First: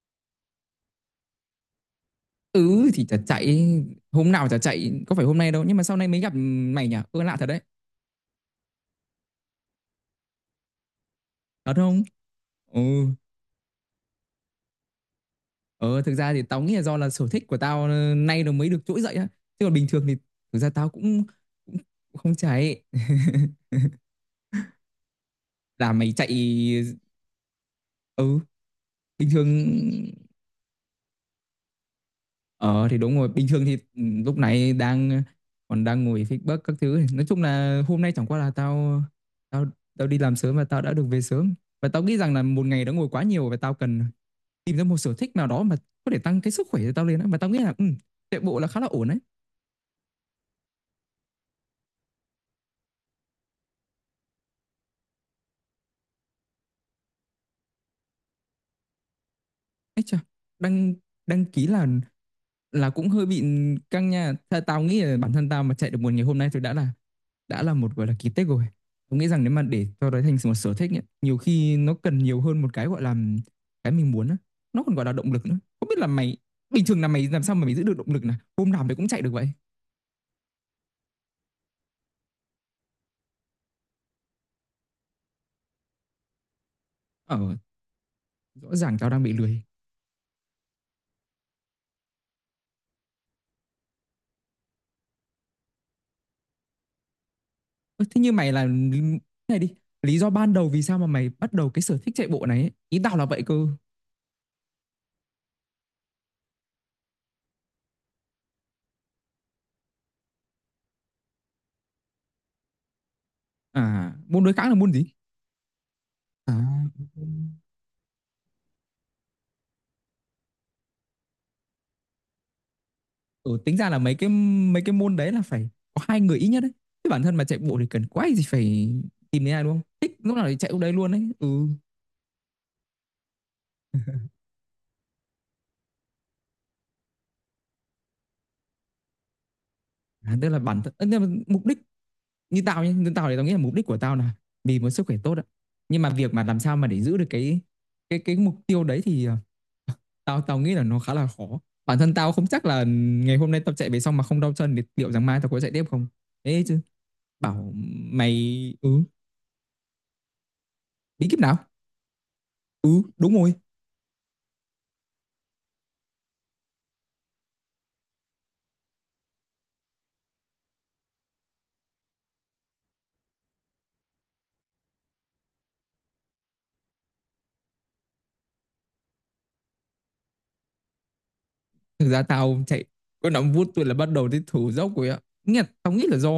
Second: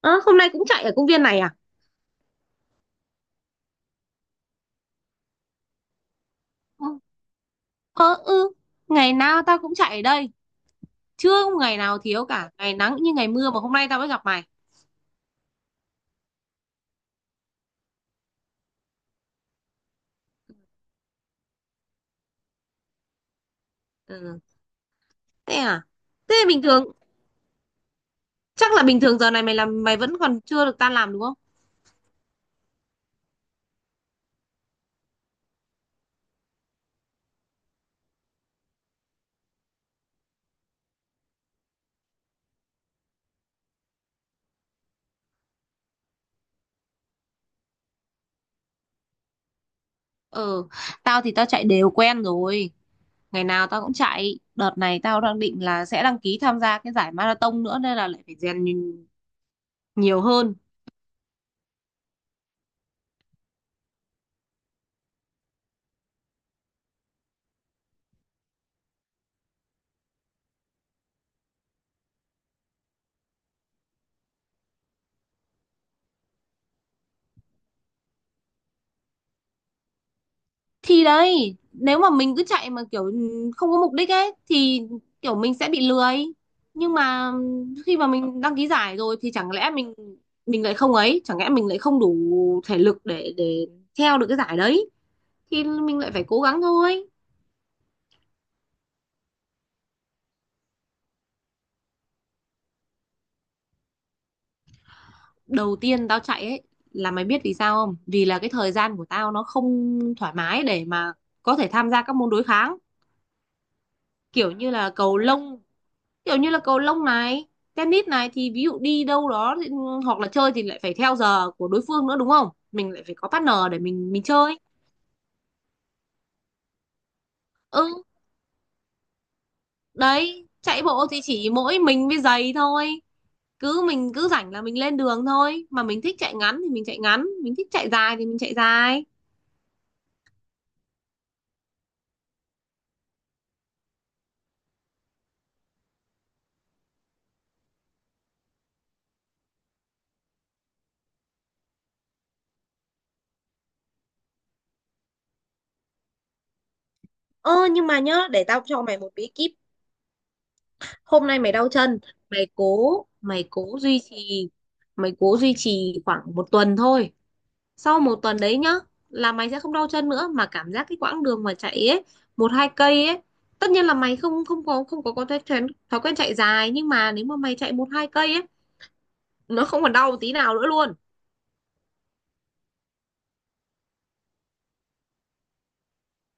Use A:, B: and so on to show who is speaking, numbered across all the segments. A: Ơ, hôm nay cũng chạy ở công viên này à?
B: Ừ thì chả chạy. Hôm nào chả chạy. Có phải hôm nay đâu. Nhưng mà sau này mới gặp
A: Ờ,
B: mày nhỉ. Ơ lạ thật đấy.
A: ờ, ừ, ngày nào tao cũng chạy ở đây, chưa có
B: Thật
A: ngày nào
B: không?
A: thiếu cả, ngày
B: Ừ.
A: nắng như ngày mưa mà hôm nay tao mới gặp mày.
B: Ờ thực ra thì tao nghĩ là do là sở thích của tao nay nó mới được trỗi dậy á. Chứ còn bình thường thì thực ra tao cũng cũng không chạy.
A: Ừ, thế à?
B: Là mày
A: Thế bình
B: chạy.
A: thường,
B: Ừ
A: chắc là bình thường
B: bình
A: giờ này
B: thường.
A: mày làm mày vẫn còn chưa được tan làm đúng không?
B: Ờ thì đúng rồi, bình thường thì lúc này đang còn đang ngồi feedback các thứ. Nói chung là hôm nay chẳng qua là tao tao tao đi làm sớm và tao đã được về sớm. Và tao nghĩ rằng là một ngày đã ngồi quá nhiều và tao cần tìm ra một sở thích nào đó mà có thể tăng cái sức khỏe cho tao lên á. Mà tao nghĩ là chạy bộ là khá là ổn đấy.
A: Ừ, tao thì tao chạy đều quen rồi, ngày nào tao cũng chạy. Đợt này tao đang định là sẽ đăng ký tham gia cái giải marathon nữa nên là lại phải rèn
B: Ấy chà,
A: nhiều hơn.
B: đăng đăng ký là cũng hơi bị căng nha. Tao nghĩ là bản thân tao mà chạy được một ngày hôm nay thì đã là một gọi là kỳ tích rồi. Tôi nghĩ rằng nếu mà để cho đấy thành một sở thích ấy, nhiều khi nó cần nhiều hơn một cái gọi là cái mình muốn á. Nó còn gọi là động lực nữa. Không biết là mày bình thường là mày làm sao mà mày giữ được động lực này? Hôm nào mày cũng chạy được vậy?
A: Thì đấy, nếu mà mình cứ chạy mà kiểu không có mục đích ấy thì kiểu mình sẽ bị lười, nhưng mà
B: Ờ,
A: khi mà mình đăng ký
B: rõ
A: giải
B: ràng tao
A: rồi
B: đang
A: thì
B: bị
A: chẳng
B: lười.
A: lẽ mình lại không ấy, chẳng lẽ mình lại không đủ thể lực để theo được cái giải đấy thì mình lại phải cố gắng thôi.
B: Ơ, thế như mày là này đi, lý do ban đầu vì sao mà mày bắt đầu cái sở thích chạy bộ này ấy? Ý tao là vậy cơ.
A: Đầu tiên tao chạy ấy, là mày biết vì sao không, vì là cái thời gian của tao nó không thoải mái để mà có thể tham gia các môn đối kháng,
B: À, môn
A: kiểu
B: đối kháng
A: như
B: là
A: là
B: môn gì?
A: cầu lông kiểu như
B: À,
A: là cầu lông này, tennis này, thì ví dụ đi đâu đó ừ, hoặc là chơi thì lại phải theo giờ của đối phương nữa đúng không, mình lại phải có partner
B: ừ, tính
A: để
B: ra là
A: mình mình chơi.
B: mấy cái môn đấy là phải có hai người ít nhất đấy, chứ bản thân mà chạy bộ thì
A: Ừ
B: cần quá gì phải tìm đến ai đúng không, thích lúc nào
A: đấy,
B: thì chạy lúc
A: chạy
B: đấy
A: bộ
B: luôn
A: thì
B: đấy ừ.
A: chỉ mỗi mình với giày thôi, cứ mình cứ rảnh là mình lên đường thôi, mà mình thích chạy ngắn thì mình chạy ngắn, mình thích chạy dài thì mình chạy dài.
B: À, tức là bản thân nhưng mà mục đích như tao nhé, như tao thì tao nghĩ là mục đích của tao là vì một sức khỏe tốt ạ, nhưng mà việc mà làm sao mà để giữ được cái mục tiêu đấy thì tao tao nghĩ là nó khá là khó. Bản thân tao không chắc là ngày hôm nay tao chạy về xong mà không đau chân thì liệu rằng mai tao có chạy tiếp không. Thế chứ
A: Ơ
B: bảo
A: nhưng mà nhớ, để tao
B: mày
A: cho mày
B: ừ
A: một bí kíp. Hôm
B: bí
A: nay
B: kíp
A: mày
B: nào
A: đau chân, mày cố
B: ừ đúng
A: mày
B: rồi.
A: cố duy trì mày cố duy trì khoảng một tuần thôi. Sau một tuần đấy nhá, là mày sẽ không đau chân nữa, mà cảm giác cái quãng đường mà chạy ấy, 1-2 cây ấy, tất nhiên là mày không không có thói quen chạy dài, nhưng mà nếu mà mày chạy 1-2 cây ấy, nó không còn đau tí nào nữa luôn.
B: Thực ra tao chạy có 5 phút tôi là bắt đầu thấy thở dốc rồi ạ. Nghĩa là tao nghĩ là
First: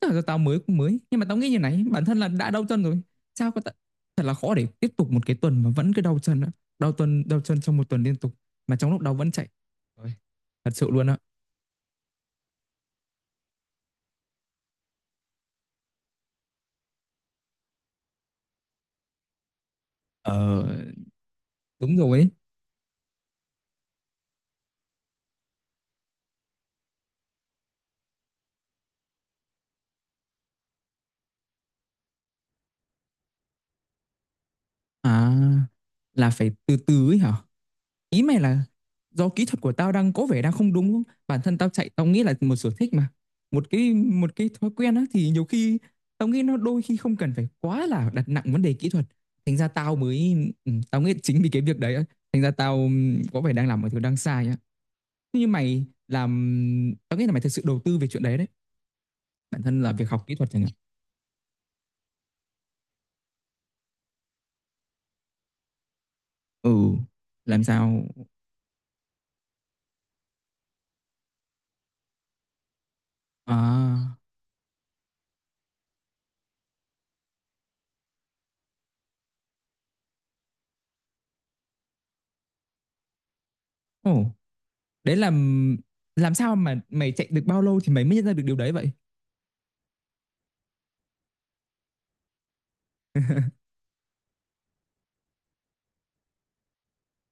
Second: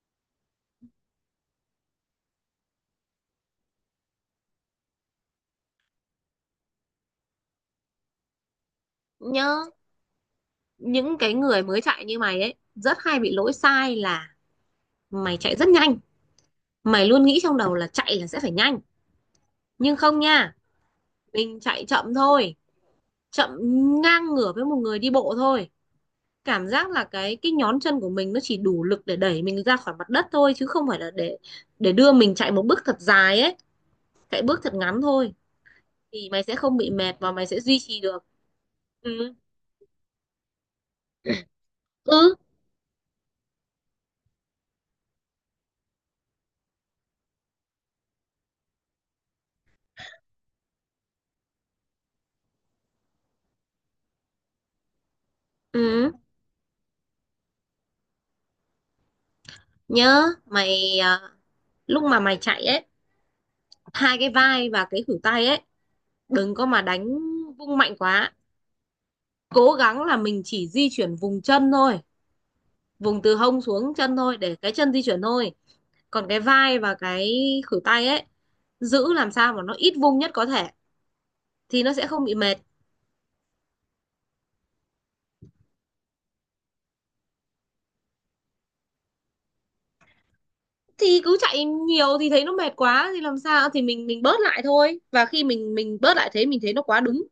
B: tức là do tao mới cũng mới, nhưng mà tao nghĩ như này, bản thân là đã đau chân rồi sao có ta... thật là khó để tiếp tục một cái tuần mà vẫn cứ đau chân á, đau tuần đau chân trong một tuần liên tục mà trong lúc đau vẫn chạy.
A: Nhớ,
B: Ôi, thật sự luôn á.
A: những cái người mới chạy như mày ấy rất hay bị lỗi sai là mày chạy rất nhanh, mày luôn nghĩ trong đầu là chạy là sẽ phải nhanh, nhưng không
B: Ờ
A: nha, mình chạy
B: đúng
A: chậm
B: rồi ấy.
A: thôi, chậm ngang ngửa với một người đi bộ thôi. Cảm giác là cái nhón chân của mình nó chỉ đủ lực để đẩy mình ra khỏi mặt đất thôi, chứ không phải là để đưa mình chạy một bước thật dài ấy, chạy bước thật ngắn
B: À
A: thôi, thì
B: là
A: mày
B: phải
A: sẽ
B: từ
A: không bị
B: từ
A: mệt
B: ấy hả?
A: và mày sẽ duy trì
B: Ý
A: được.
B: mày là do
A: Ừ,
B: kỹ thuật của tao đang có vẻ đang không đúng không? Bản thân tao chạy tao nghĩ là
A: ừ,
B: một sở thích mà. Một cái thói quen á thì nhiều khi tao nghĩ nó đôi khi không cần phải quá là đặt nặng vấn đề kỹ thuật. Thành ra tao mới ừ, tao nghĩ chính vì cái việc đấy á, thành ra tao có vẻ đang làm một thứ đang sai á. Thế như mày
A: ừ,
B: làm tao nghĩ là mày thực sự đầu tư về chuyện đấy đấy. Bản thân là việc học
A: nhớ
B: kỹ thuật chẳng hạn.
A: mày à, lúc mà mày chạy ấy, hai cái vai và cái khuỷu tay ấy, đừng có mà
B: Ừ,
A: đánh
B: làm
A: vung mạnh
B: sao
A: quá, cố gắng là mình chỉ di chuyển vùng chân thôi, vùng từ hông xuống chân
B: à
A: thôi, để cái chân di chuyển thôi. Còn cái vai và cái khuỷu tay ấy, giữ làm sao mà nó ít vung nhất có thể, thì nó sẽ không bị mệt.
B: ồ, đấy là làm sao mà mày chạy được bao lâu thì mày mới nhận ra được điều đấy vậy?
A: Thì cứ chạy nhiều thì thấy nó mệt quá thì làm sao, thì mình bớt lại thôi, và khi mình bớt lại thế, mình thấy nó quá đúng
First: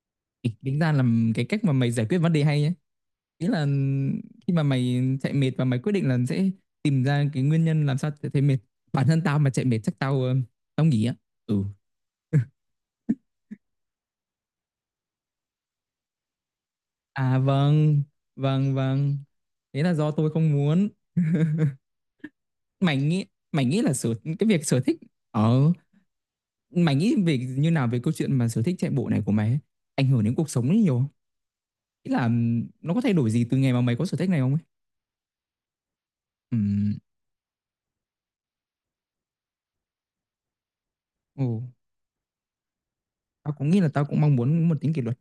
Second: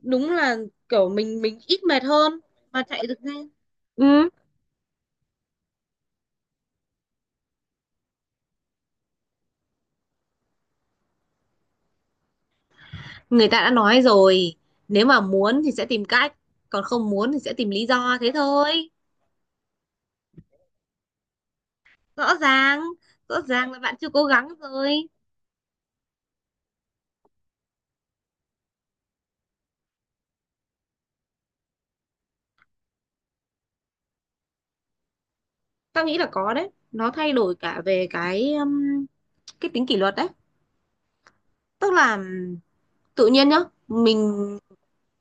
A: đúng
B: Ý,
A: là
B: tính ra là
A: kiểu mình
B: cái
A: mình
B: cách mà
A: ít
B: mày
A: mệt
B: giải quyết vấn
A: hơn
B: đề hay nhé.
A: mà chạy được
B: Ý
A: nhanh.
B: là
A: Ừ,
B: khi mà mày chạy mệt và mày quyết định là sẽ tìm ra cái nguyên nhân làm sao chạy thấy mệt. Bản thân tao mà chạy mệt chắc tao tao nghỉ á. Ừ.
A: người ta đã nói rồi, nếu mà muốn thì sẽ tìm cách, còn không muốn
B: À
A: thì sẽ tìm lý
B: vâng,
A: do, thế
B: vâng
A: thôi.
B: vâng. Thế là do tôi không muốn.
A: rõ ràng
B: Mày nghĩ
A: rõ
B: Mày
A: ràng là
B: nghĩ là
A: bạn chưa
B: sở
A: cố
B: cái
A: gắng
B: việc sở thích
A: rồi.
B: ở mày nghĩ về như nào về câu chuyện mà sở thích chạy bộ này của mày ấy, ảnh hưởng đến cuộc sống ấy nhiều không? Ý là nó có thay đổi gì từ ngày mà mày có sở thích này không ấy?
A: Tao nghĩ là có đấy,
B: Ừm.
A: nó thay đổi cả về cái tính kỷ luật đấy.
B: Ồ,
A: Tức là tự nhiên
B: tao
A: nhá,
B: cũng nghĩ là tao cũng mong
A: mình
B: muốn một tính kỷ luật.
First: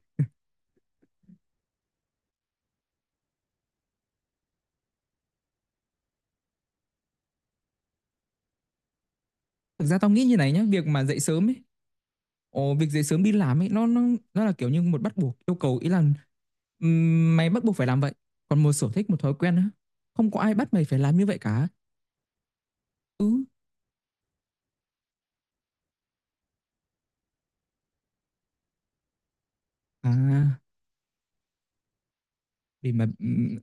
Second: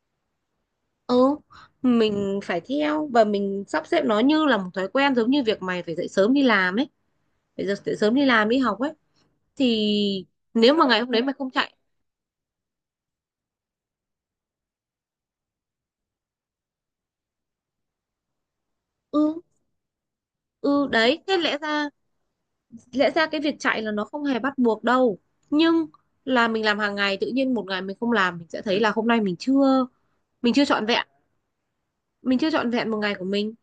A: ừ mình phải theo và mình sắp xếp nó như là một thói quen, giống như việc mày phải dậy sớm đi làm ấy, phải dậy dậy sớm đi làm đi học ấy,
B: Thực ra tao nghĩ
A: thì
B: như này nhá,
A: nếu mà
B: việc
A: ngày
B: mà
A: hôm
B: dậy
A: đấy mày
B: sớm
A: không
B: ấy,
A: chạy,
B: ồ, việc dậy sớm đi làm ấy, nó là kiểu như một bắt buộc yêu cầu, ý là mày bắt buộc phải làm vậy. Còn một sở thích, một
A: ừ,
B: thói quen á, không có ai bắt mày
A: ừ
B: phải làm
A: đấy,
B: như
A: thế
B: vậy
A: lẽ
B: cả.
A: ra lẽ ra cái
B: Ừ,
A: việc chạy là nó không hề bắt buộc đâu, nhưng là mình làm hàng ngày, tự nhiên một ngày mình không làm mình sẽ thấy là hôm nay
B: à,
A: mình chưa trọn vẹn mình chưa trọn vẹn
B: để
A: một
B: mà
A: ngày của mình.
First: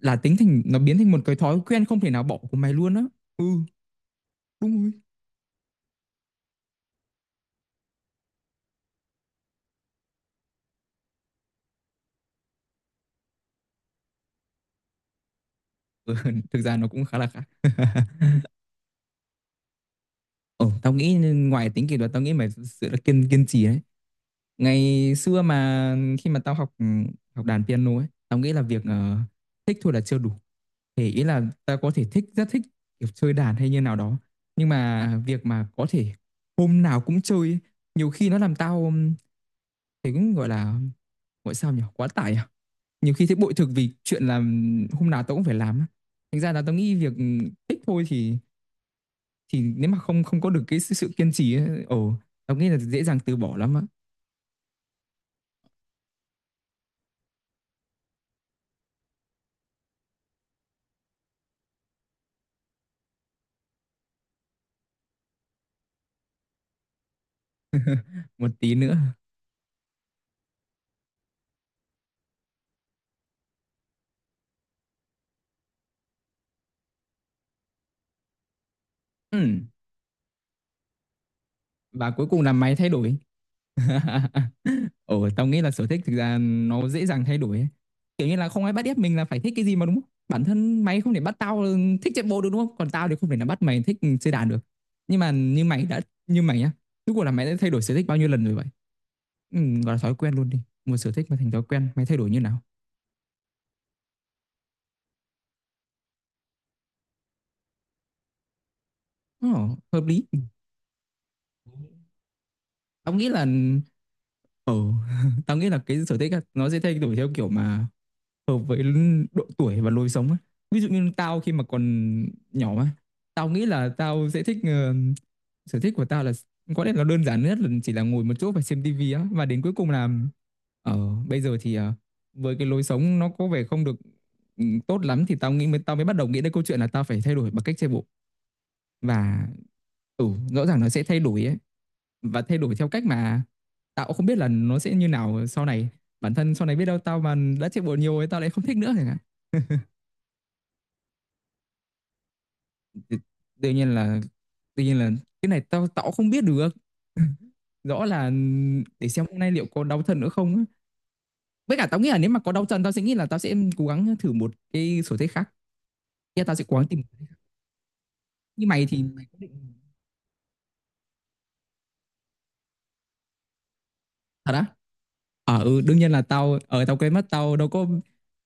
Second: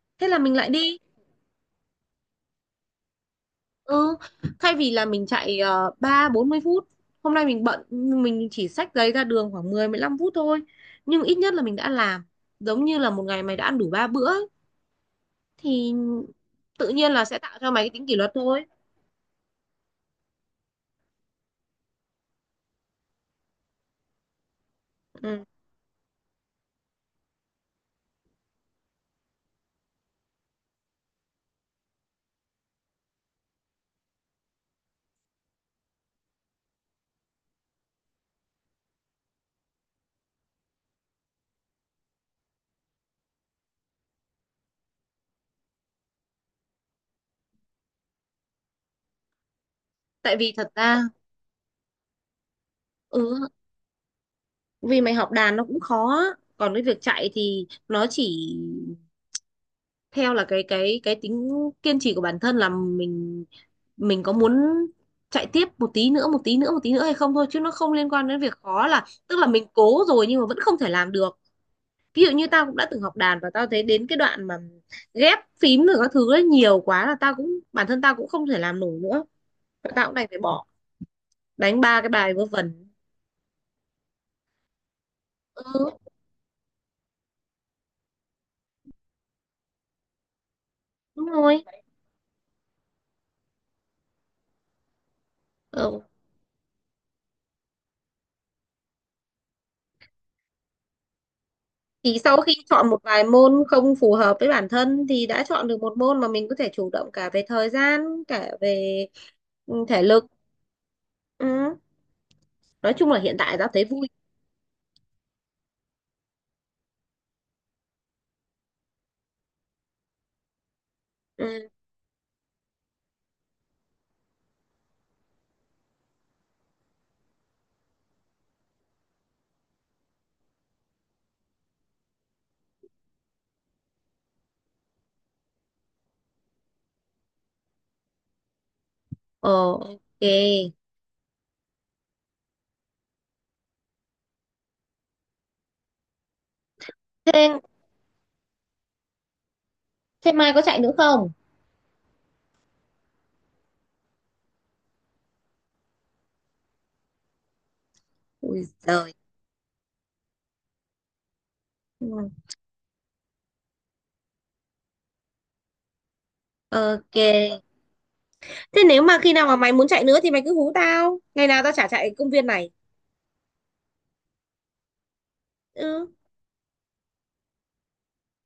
B: là
A: Thế
B: tính
A: là mình
B: thành
A: lại
B: nó biến
A: đi.
B: thành một cái thói quen không thể nào bỏ của mày luôn á. Ừ,
A: Ừ, thay
B: đúng
A: vì
B: rồi.
A: là mình chạy 30-40 phút, hôm nay mình bận nhưng mình chỉ xách giấy ra đường khoảng 10-15 phút thôi. Nhưng ít nhất là mình đã làm, giống như là một ngày mày đã ăn đủ 3 bữa ấy, thì
B: Ừ, thực ra nó
A: tự
B: cũng
A: nhiên
B: khá
A: là
B: là
A: sẽ
B: khác.
A: tạo cho mày cái tính kỷ luật thôi.
B: Ồ, tao nghĩ ngoài tính kỷ luật, tao nghĩ mày thực sự là kiên kiên trì đấy. Ngày xưa
A: Ừ.
B: mà khi mà tao học học đàn piano ấy, tao nghĩ là việc thích thôi là chưa đủ. Thì ý là tao có thể thích rất thích kiểu chơi đàn hay như nào đó, nhưng mà việc mà có thể hôm nào cũng chơi ấy, nhiều khi nó làm tao thấy cũng gọi là gọi sao nhỉ, quá tải à. Nhiều khi thấy bội thực vì chuyện là hôm nào tao cũng phải làm á. Thành ra là tao nghĩ việc thích thôi thì nếu mà không
A: Tại
B: không có
A: vì
B: được
A: thật
B: cái
A: ra
B: sự kiên trì ấy, ồ, tao nghĩ là dễ dàng từ
A: ừ,
B: bỏ lắm á.
A: vì mày học đàn nó cũng khó á. Còn cái việc chạy thì nó chỉ theo là cái tính kiên trì của bản thân, là mình có muốn chạy tiếp một tí nữa, một tí nữa, một tí nữa hay không thôi, chứ nó không liên quan đến
B: Một
A: việc
B: tí
A: khó,
B: nữa.
A: là tức là mình cố rồi nhưng mà vẫn không thể làm được. Ví dụ như tao cũng đã từng học đàn và tao thấy đến cái đoạn mà ghép phím rồi các thứ ấy nhiều quá, là tao cũng, bản thân tao cũng không thể làm nổi nữa,
B: Ừ.
A: tao cũng đành phải bỏ, đánh ba cái
B: Và cuối
A: bài
B: cùng
A: vớ
B: là mày thay
A: vẩn.
B: đổi. Ồ tao nghĩ là sở thích thực ra nó dễ dàng thay đổi ấy. Kiểu như là không ai bắt ép mình là phải thích cái gì mà đúng không, bản thân mày không thể bắt tao thích chạy bộ được đúng không, còn tao thì không thể nào bắt mày thích chơi đàn được. Nhưng mà như mày đã
A: Ừ.
B: như mày nhá, rốt cuộc là mày đã thay đổi sở thích bao nhiêu lần rồi vậy? Ừ, gọi là thói quen luôn đi, một sở thích mà thành thói quen mày thay
A: Thì
B: đổi như
A: sau khi
B: nào.
A: chọn một vài môn không phù hợp với bản thân thì đã chọn được một môn mà mình có thể chủ động cả về thời gian, cả về
B: Ồ, hợp
A: thể
B: lý.
A: lực. Ừ. Nói chung
B: Tao
A: là
B: nghĩ
A: hiện
B: là
A: tại tao thấy vui.
B: ừ, tao nghĩ là cái sở thích á, nó sẽ thay đổi theo kiểu mà hợp với độ tuổi và lối sống á. Ví dụ như tao khi mà
A: Ừ.
B: còn nhỏ á, tao nghĩ là tao sẽ thích sở thích của tao là có lẽ là đơn giản nhất là chỉ là ngồi một chỗ và xem tivi á, và đến cuối cùng là ờ bây giờ thì với cái lối sống nó có vẻ không được ừ, tốt lắm thì tao mới bắt đầu nghĩ đến câu chuyện là tao phải thay đổi bằng cách chạy bộ. Và
A: Ờ, ok.
B: ừ rõ ràng nó sẽ thay đổi ấy, và thay đổi theo cách mà tao cũng không biết là nó sẽ như nào sau này. Bản thân sau này biết đâu tao mà
A: Thế,
B: đã chạy bộ nhiều ấy tao lại không thích nữa chẳng hạn.
A: thế mai có chạy nữa không?
B: Thì đương nhiên là đương nhiên là cái này tao tao cũng không biết được. Rõ là
A: Ui
B: để
A: giời.
B: xem hôm nay liệu có đau chân nữa không á. Với cả tao
A: Ừ,
B: nghĩ là nếu mà có đau chân tao sẽ nghĩ là tao sẽ cố gắng thử một cái sở thích khác. Yeah, tao sẽ cố gắng tìm
A: ok.
B: như
A: Thế
B: mày
A: nếu
B: thì
A: mà khi nào mà mày muốn chạy nữa thì mày cứ hú tao. Ngày nào tao chả chạy công viên này.
B: thật á. Ờ ừ, đương nhiên
A: Ừ.
B: là tao ở tao quên mất tao đâu có.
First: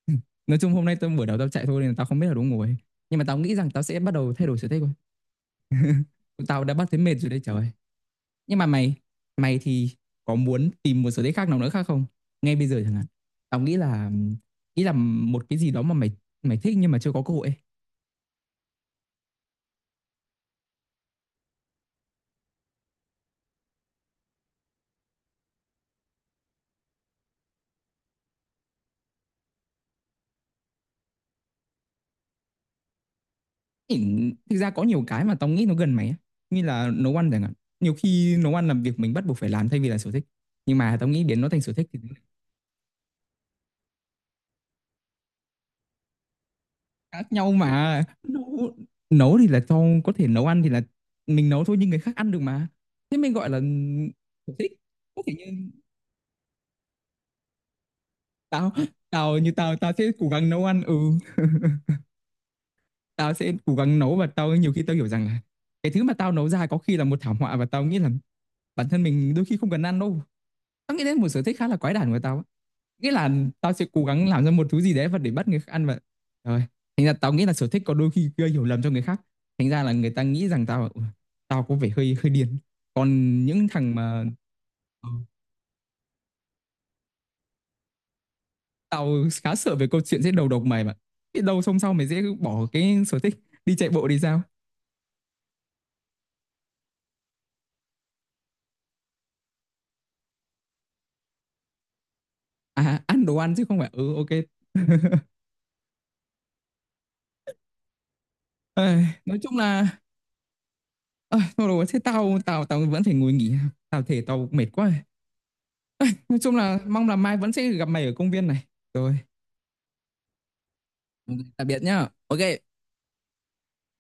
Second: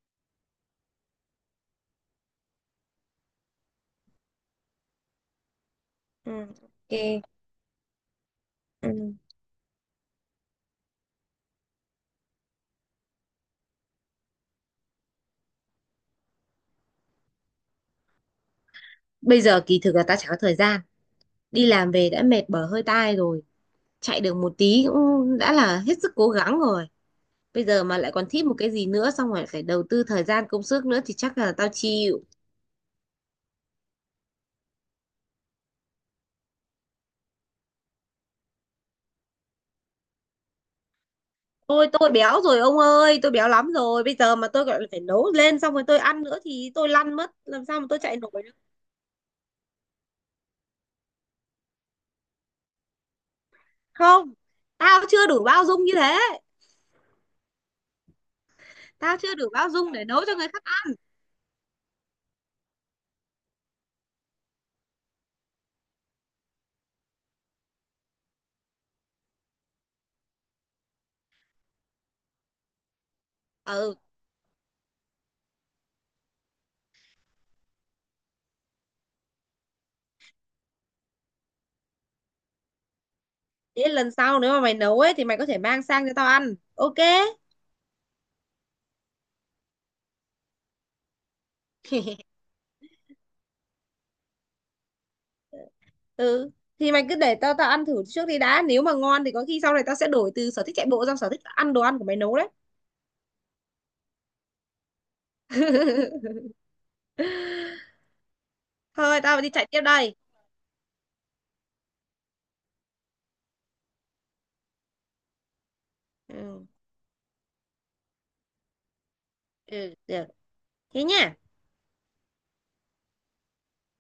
B: Nói chung hôm nay tao buổi đầu tao chạy thôi nên là tao không biết là đúng ngồi, nhưng mà tao nghĩ rằng tao sẽ bắt đầu thay đổi sở thích thôi.
A: Ừ.
B: Tao đã bắt thấy mệt
A: Ok.
B: rồi đấy, trời ơi. Nhưng mà mày
A: Ừ.
B: mày thì có muốn tìm một sở thích khác nào nữa khác không, ngay bây giờ chẳng hạn? Tao nghĩ là một cái gì đó mà mày mày thích nhưng mà chưa có cơ hội ấy.
A: Bây giờ kỳ thực là tao chả có thời gian. Đi làm về đã mệt bở hơi tai rồi. Chạy được một tí cũng đã là hết sức cố gắng rồi. Bây giờ mà lại còn thích một cái gì nữa, xong rồi phải đầu tư thời gian công sức nữa, thì chắc là tao chịu.
B: Thì thực ra có nhiều cái mà tao nghĩ nó gần mày á, như là nấu ăn chẳng hạn. Nhiều khi nấu ăn là việc mình bắt buộc phải làm thay vì là sở thích, nhưng mà tao nghĩ biến nó thành sở thích
A: tôi
B: thì
A: tôi béo rồi ông ơi, tôi béo lắm rồi, bây giờ mà tôi gọi là phải nấu lên xong rồi tôi ăn nữa thì tôi lăn mất,
B: khác nhau
A: làm sao mà tôi
B: mà.
A: chạy nổi được.
B: Nấu nấu thì là cho có thể nấu ăn thì là mình nấu thôi nhưng người khác ăn được mà, thế mình gọi là
A: Không,
B: sở thích.
A: tao
B: Có
A: chưa
B: thể
A: đủ bao dung như thế,
B: tao
A: tao chưa đủ
B: như
A: bao
B: tao tao
A: dung
B: sẽ
A: để nấu
B: cố
A: cho người
B: gắng
A: khác
B: nấu ăn
A: ăn.
B: ừ, tao sẽ cố gắng nấu. Và nhiều khi tao hiểu rằng là cái thứ mà tao nấu ra có khi là một thảm họa, và tao nghĩ là bản thân mình đôi khi không cần ăn đâu. Tao nghĩ đến một sở thích khá là quái đản của tao á. Nghĩa là tao sẽ
A: Ừ,
B: cố gắng làm ra một thứ gì đấy và để bắt người khác ăn và rồi thành ra tao nghĩ là sở thích có đôi khi gây hiểu lầm cho người khác, thành ra là người ta nghĩ rằng tao tao có vẻ hơi hơi điên. Còn những
A: thế
B: thằng
A: lần
B: mà
A: sau nếu mà mày nấu
B: ừ,
A: ấy thì mày có thể mang sang cho tao ăn, ok.
B: tao khá sợ về câu chuyện sẽ đầu độc mày, mà biết đâu xong sau mày dễ bỏ cái sở thích đi chạy bộ thì sao.
A: Ừ thì mày cứ để tao tao ăn thử trước đi đã, nếu mà ngon thì có khi sau này tao sẽ đổi từ sở thích chạy bộ sang sở thích ăn đồ ăn của mày nấu đấy.
B: À ăn đồ ăn chứ không phải ừ ok. Ây,
A: Thôi
B: nói
A: tao đi
B: chung
A: chạy tiếp
B: là
A: đây.
B: ơi thôi rồi, thế tao tao tao vẫn phải ngồi nghỉ, tao thể tao mệt quá. Nói chung
A: Ừ,
B: là mong là mai vẫn sẽ gặp mày ở công viên này rồi.
A: ừ được, thế nhá.
B: Ok, tạm biệt nhá. Ok.